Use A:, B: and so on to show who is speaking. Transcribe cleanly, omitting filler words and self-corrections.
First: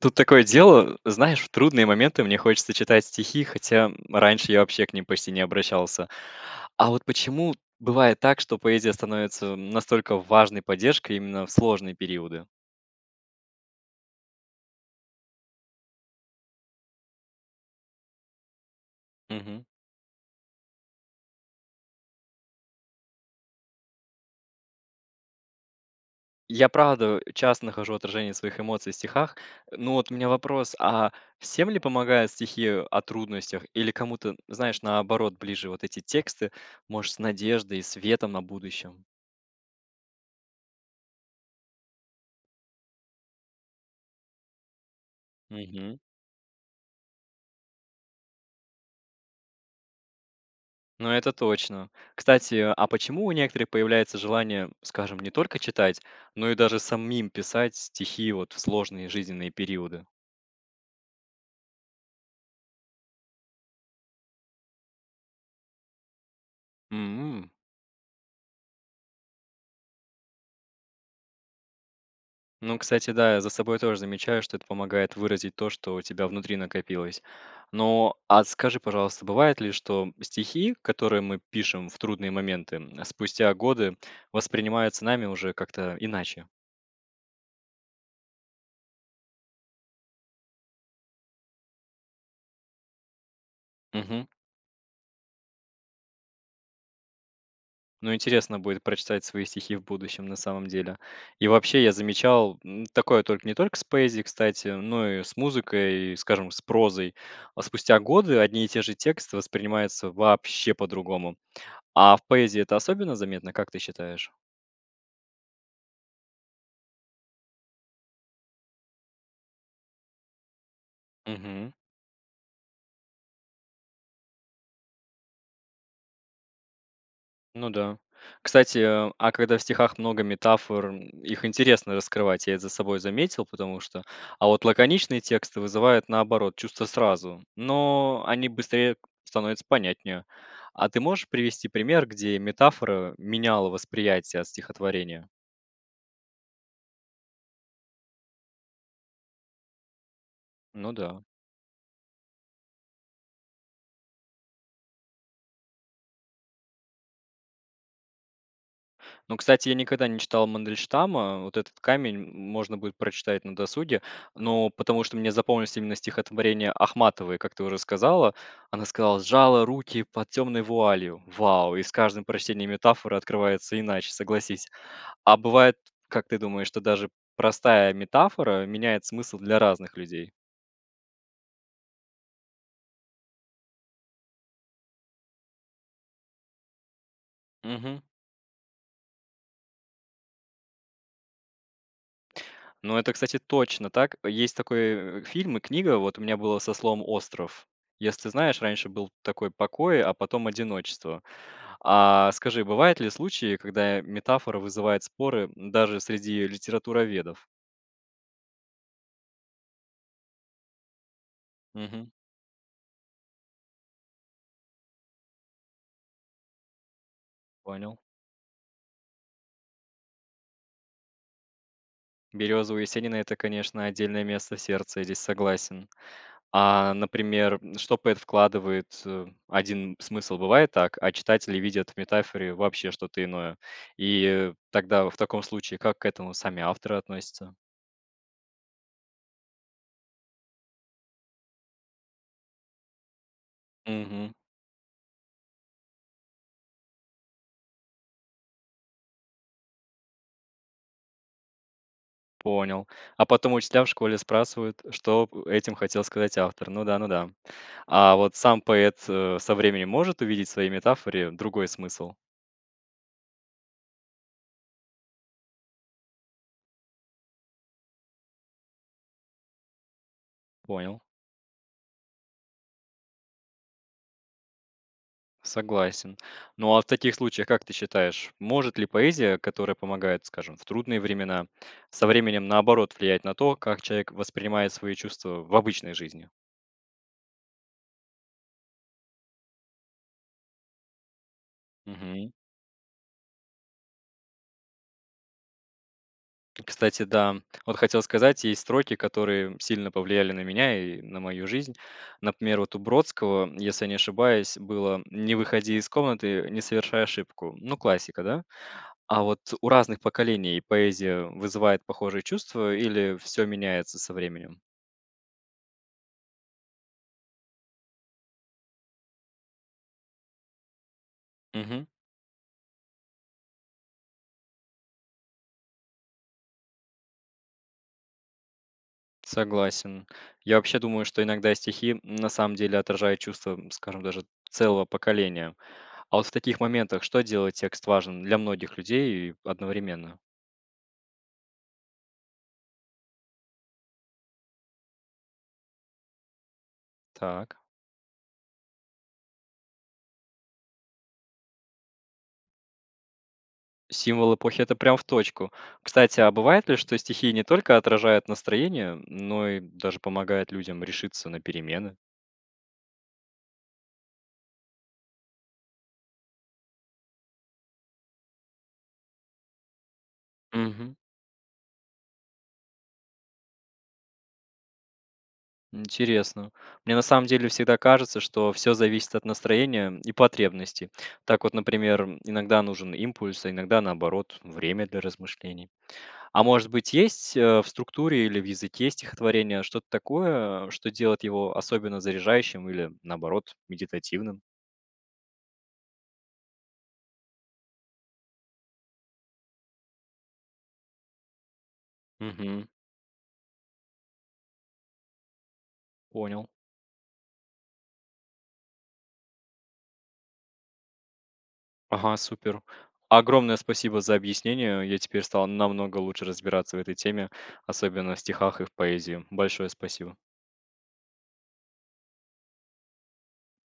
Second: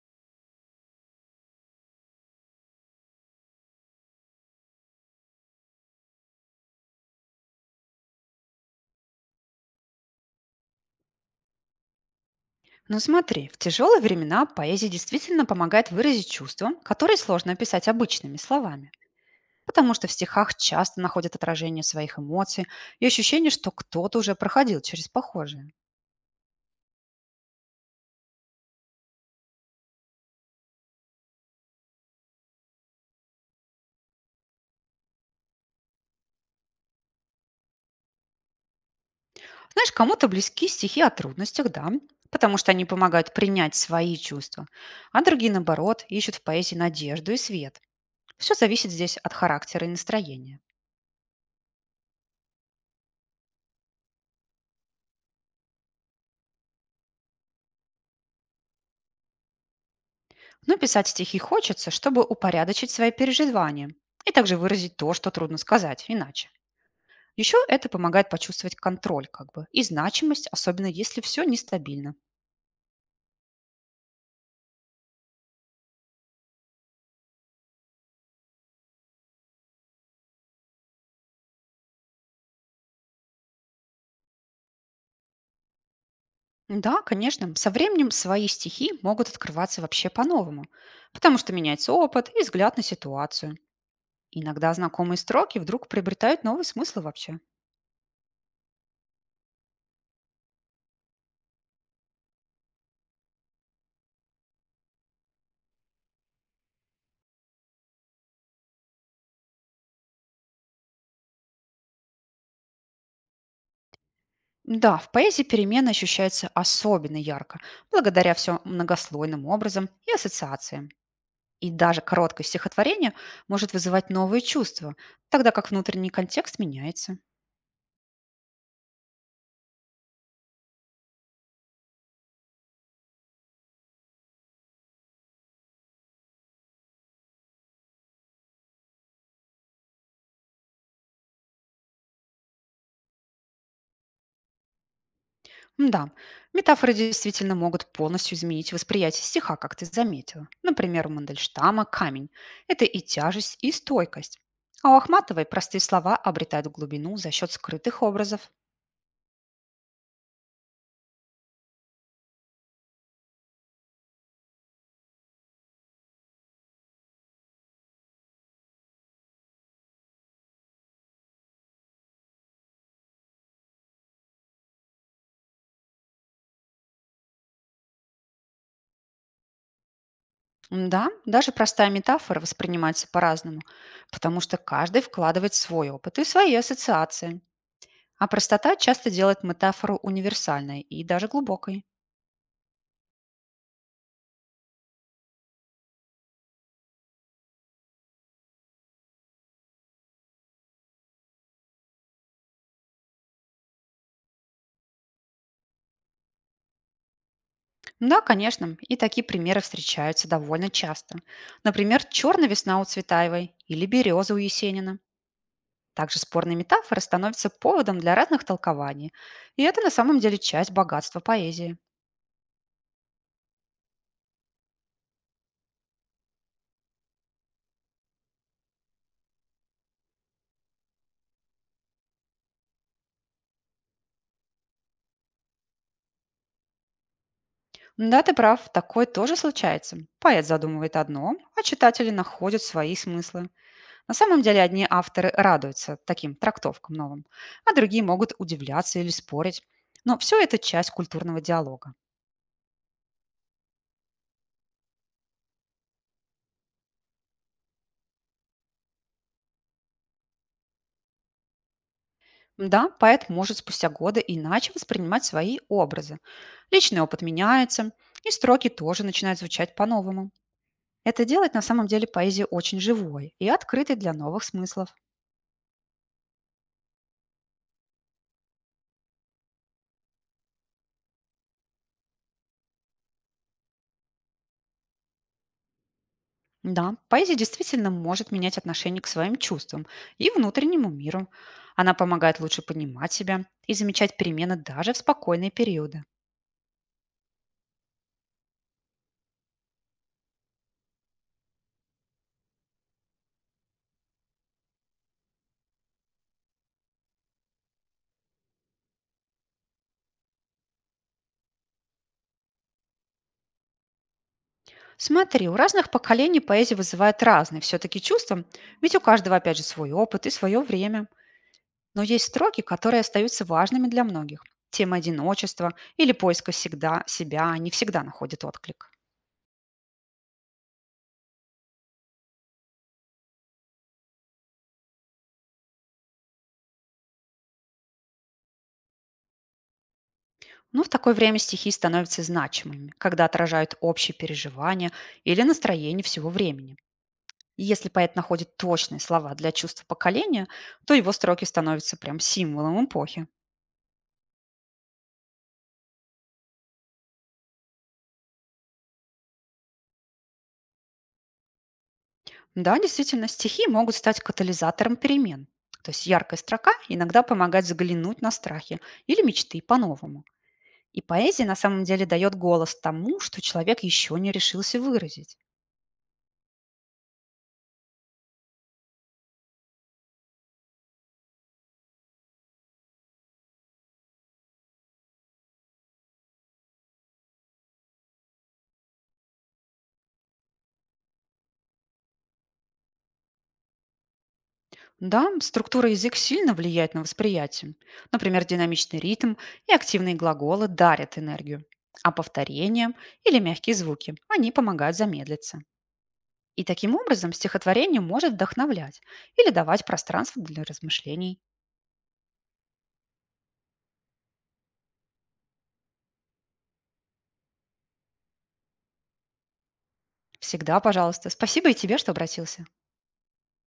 A: Тут такое дело, знаешь, в трудные моменты мне хочется читать стихи, хотя раньше я вообще к ним почти не обращался. А вот почему бывает так, что поэзия становится настолько важной поддержкой именно в сложные периоды?
B: Ну смотри, в тяжелые времена поэзия действительно помогает выразить чувства, которые сложно описать обычными словами,
A: Мгм.
B: потому что в стихах часто находят отражение своих эмоций и ощущение, что кто-то уже проходил через похожее.
A: Я правда часто нахожу отражение своих эмоций в стихах. Ну вот у меня вопрос, а всем ли помогают стихи о трудностях или кому-то, знаешь, наоборот, ближе вот эти тексты, может, с надеждой и светом на будущем?
B: Знаешь, кому-то близки стихи о трудностях, да, потому что они помогают принять свои чувства, а другие,
A: Мгм.
B: наоборот, ищут в поэзии надежду и свет. Все зависит здесь от характера и настроения.
A: Ну, это точно. Кстати, а почему у некоторых появляется желание, скажем, не только читать, но и даже самим писать стихи вот в сложные жизненные периоды?
B: Но писать стихи хочется, чтобы упорядочить свои переживания и также выразить то, что трудно сказать иначе.
A: М.
B: Еще это помогает почувствовать контроль как бы и значимость, особенно если все нестабильно.
A: Ну, кстати, да, я за собой тоже замечаю, что это помогает выразить то, что у тебя внутри накопилось. Но, а скажи, пожалуйста, бывает ли, что стихи, которые мы пишем в трудные моменты, спустя годы воспринимаются нами уже как-то иначе?
B: Да, конечно, со временем свои стихи могут открываться вообще по-новому, потому что меняется опыт и взгляд на ситуацию.
A: Мгм.
B: Иногда знакомые строки вдруг приобретают новый смысл вообще.
A: Ну, интересно будет прочитать свои стихи в будущем, на самом деле. И вообще, я замечал, такое только не только с поэзией, кстати, но и с музыкой, и, скажем, с прозой. А спустя годы одни и те же тексты воспринимаются вообще по-другому. А в поэзии это особенно заметно, как ты считаешь?
B: Да, в поэзии перемены ощущаются особенно ярко, благодаря все многослойным образам и ассоциациям. И
A: Мгм.
B: даже короткое стихотворение может вызывать новые чувства, тогда как внутренний контекст меняется.
A: Ну да. Кстати, а когда в стихах много метафор, их интересно раскрывать, я это за собой заметил, потому что... А вот лаконичные тексты вызывают, наоборот, чувство сразу, но они быстрее становятся понятнее. А ты можешь привести пример, где метафора меняла восприятие от стихотворения?
B: Да, метафоры действительно могут полностью изменить восприятие стиха, как ты заметила.
A: Ну
B: Например, у
A: да.
B: Мандельштама камень– это и тяжесть, и стойкость. А у Ахматовой простые слова обретают глубину за счет скрытых образов.
A: Ну, кстати, я никогда не читал Мандельштама. Вот этот камень можно будет прочитать на досуге. Но потому что мне запомнилось именно стихотворение Ахматовой, как ты уже сказала. Она сказала: "Сжала руки под темной вуалью". Вау! И с каждым прочтением метафора открывается иначе, согласись. А бывает, как ты думаешь, что даже простая метафора меняет смысл для разных людей?
B: Да, даже простая метафора воспринимается по-разному, потому что каждый вкладывает свой опыт и свои ассоциации.
A: Мгм.
B: А простота часто делает метафору универсальной и даже глубокой.
A: Ну, это, кстати, точно так. Есть такой, фильм и книга, вот у меня было со словом "остров". Если ты знаешь, раньше был такой покой, а потом одиночество. А скажи, бывают ли случаи, когда метафора вызывает споры даже среди литературоведов?
B: Да, конечно, и такие примеры встречаются довольно часто. Например,
A: Мгм,
B: черная весна у Цветаевой или береза у Есенина. Также спорные метафоры становятся поводом
A: понял.
B: для разных толкований. И это на самом деле часть богатства поэзии.
A: Береза у Есенина- это, конечно, отдельное место в сердце, я здесь согласен. А, например, что поэт вкладывает, один смысл бывает так, а читатели видят в метафоре вообще что-то иное. И, тогда в таком случае как к этому сами авторы относятся?
B: Да, ты прав, такое тоже случается. Поэт задумывает одно, а читатели находят свои смыслы. На
A: Мгм.
B: самом деле одни авторы радуются таким трактовкам новым, а другие могут удивляться или спорить. Но все это часть культурного диалога.
A: Понял. А потом учителя в школе спрашивают, что этим хотел сказать автор. Ну да, ну да. А вот сам поэт, со временем может увидеть в своей метафоре другой смысл?
B: Да, поэт может спустя годы иначе воспринимать свои образы. Личный опыт меняется, и строки тоже начинают звучать по-новому.
A: Понял.
B: Это делает на самом деле поэзию очень живой и открытой для новых смыслов.
A: Согласен. Ну а в таких случаях, как ты считаешь, может ли поэзия, которая помогает, скажем, в трудные времена, со временем наоборот влиять на то, как человек воспринимает свои чувства в обычной жизни?
B: Да, поэзия действительно может менять отношение к своим чувствам и внутреннему миру. Она
A: Мгм.
B: помогает лучше понимать себя и замечать перемены даже в спокойные периоды.
A: Кстати, да, вот хотел сказать, есть строки, которые сильно повлияли на меня и на мою жизнь. Например, вот у Бродского, если я не ошибаюсь, было «Не выходи из комнаты, не совершай ошибку». Ну, классика, да? А вот у разных поколений поэзия вызывает похожие чувства или все меняется со временем?
B: Смотри, у разных поколений поэзия вызывает разные все-таки чувства, ведь у каждого, опять же, свой опыт и свое время.
A: Мгм.
B: Но есть строки, которые остаются важными для многих. Тема одиночества или поиска всегда себя не всегда находит отклик.
A: Согласен. Я вообще думаю, что иногда стихи на самом деле отражают чувства, скажем, даже целого поколения. А вот в таких моментах что делает текст важным для многих людей и одновременно?
B: Но в такое время стихи становятся значимыми, когда отражают общие переживания или настроение всего времени.
A: Так.
B: И если поэт находит точные слова для чувств поколения, то его строки становятся прям символом эпохи.
A: Символ эпохи это прям в точку. Кстати, а бывает ли, что стихи не только отражают настроение, но и даже помогают людям решиться на перемены?
B: Да, действительно, стихи могут стать катализатором перемен. То есть яркая строка иногда помогает взглянуть на страхи или мечты по-новому.
A: Мгм.
B: И поэзия на самом деле дает голос тому, что человек еще не решился выразить.
A: Интересно. Мне на самом деле всегда кажется, что все зависит от настроения и потребностей. Так вот, например, иногда нужен импульс, а иногда наоборот, время для размышлений. А может быть, есть в структуре или в языке стихотворения что-то такое, что делает его особенно заряжающим или наоборот медитативным?
B: Да, структура язык сильно влияет на восприятие. Например, динамичный ритм и активные глаголы дарят энергию, а
A: Мгм.
B: повторения или мягкие звуки, они помогают замедлиться.
A: Понял.
B: И таким образом стихотворение может вдохновлять или давать пространство для размышлений.
A: Ага, супер. Огромное спасибо за объяснение. Я теперь стал намного лучше разбираться в этой теме, особенно в стихах и в поэзии. Большое спасибо.
B: Всегда, пожалуйста. Спасибо и тебе, что обратился.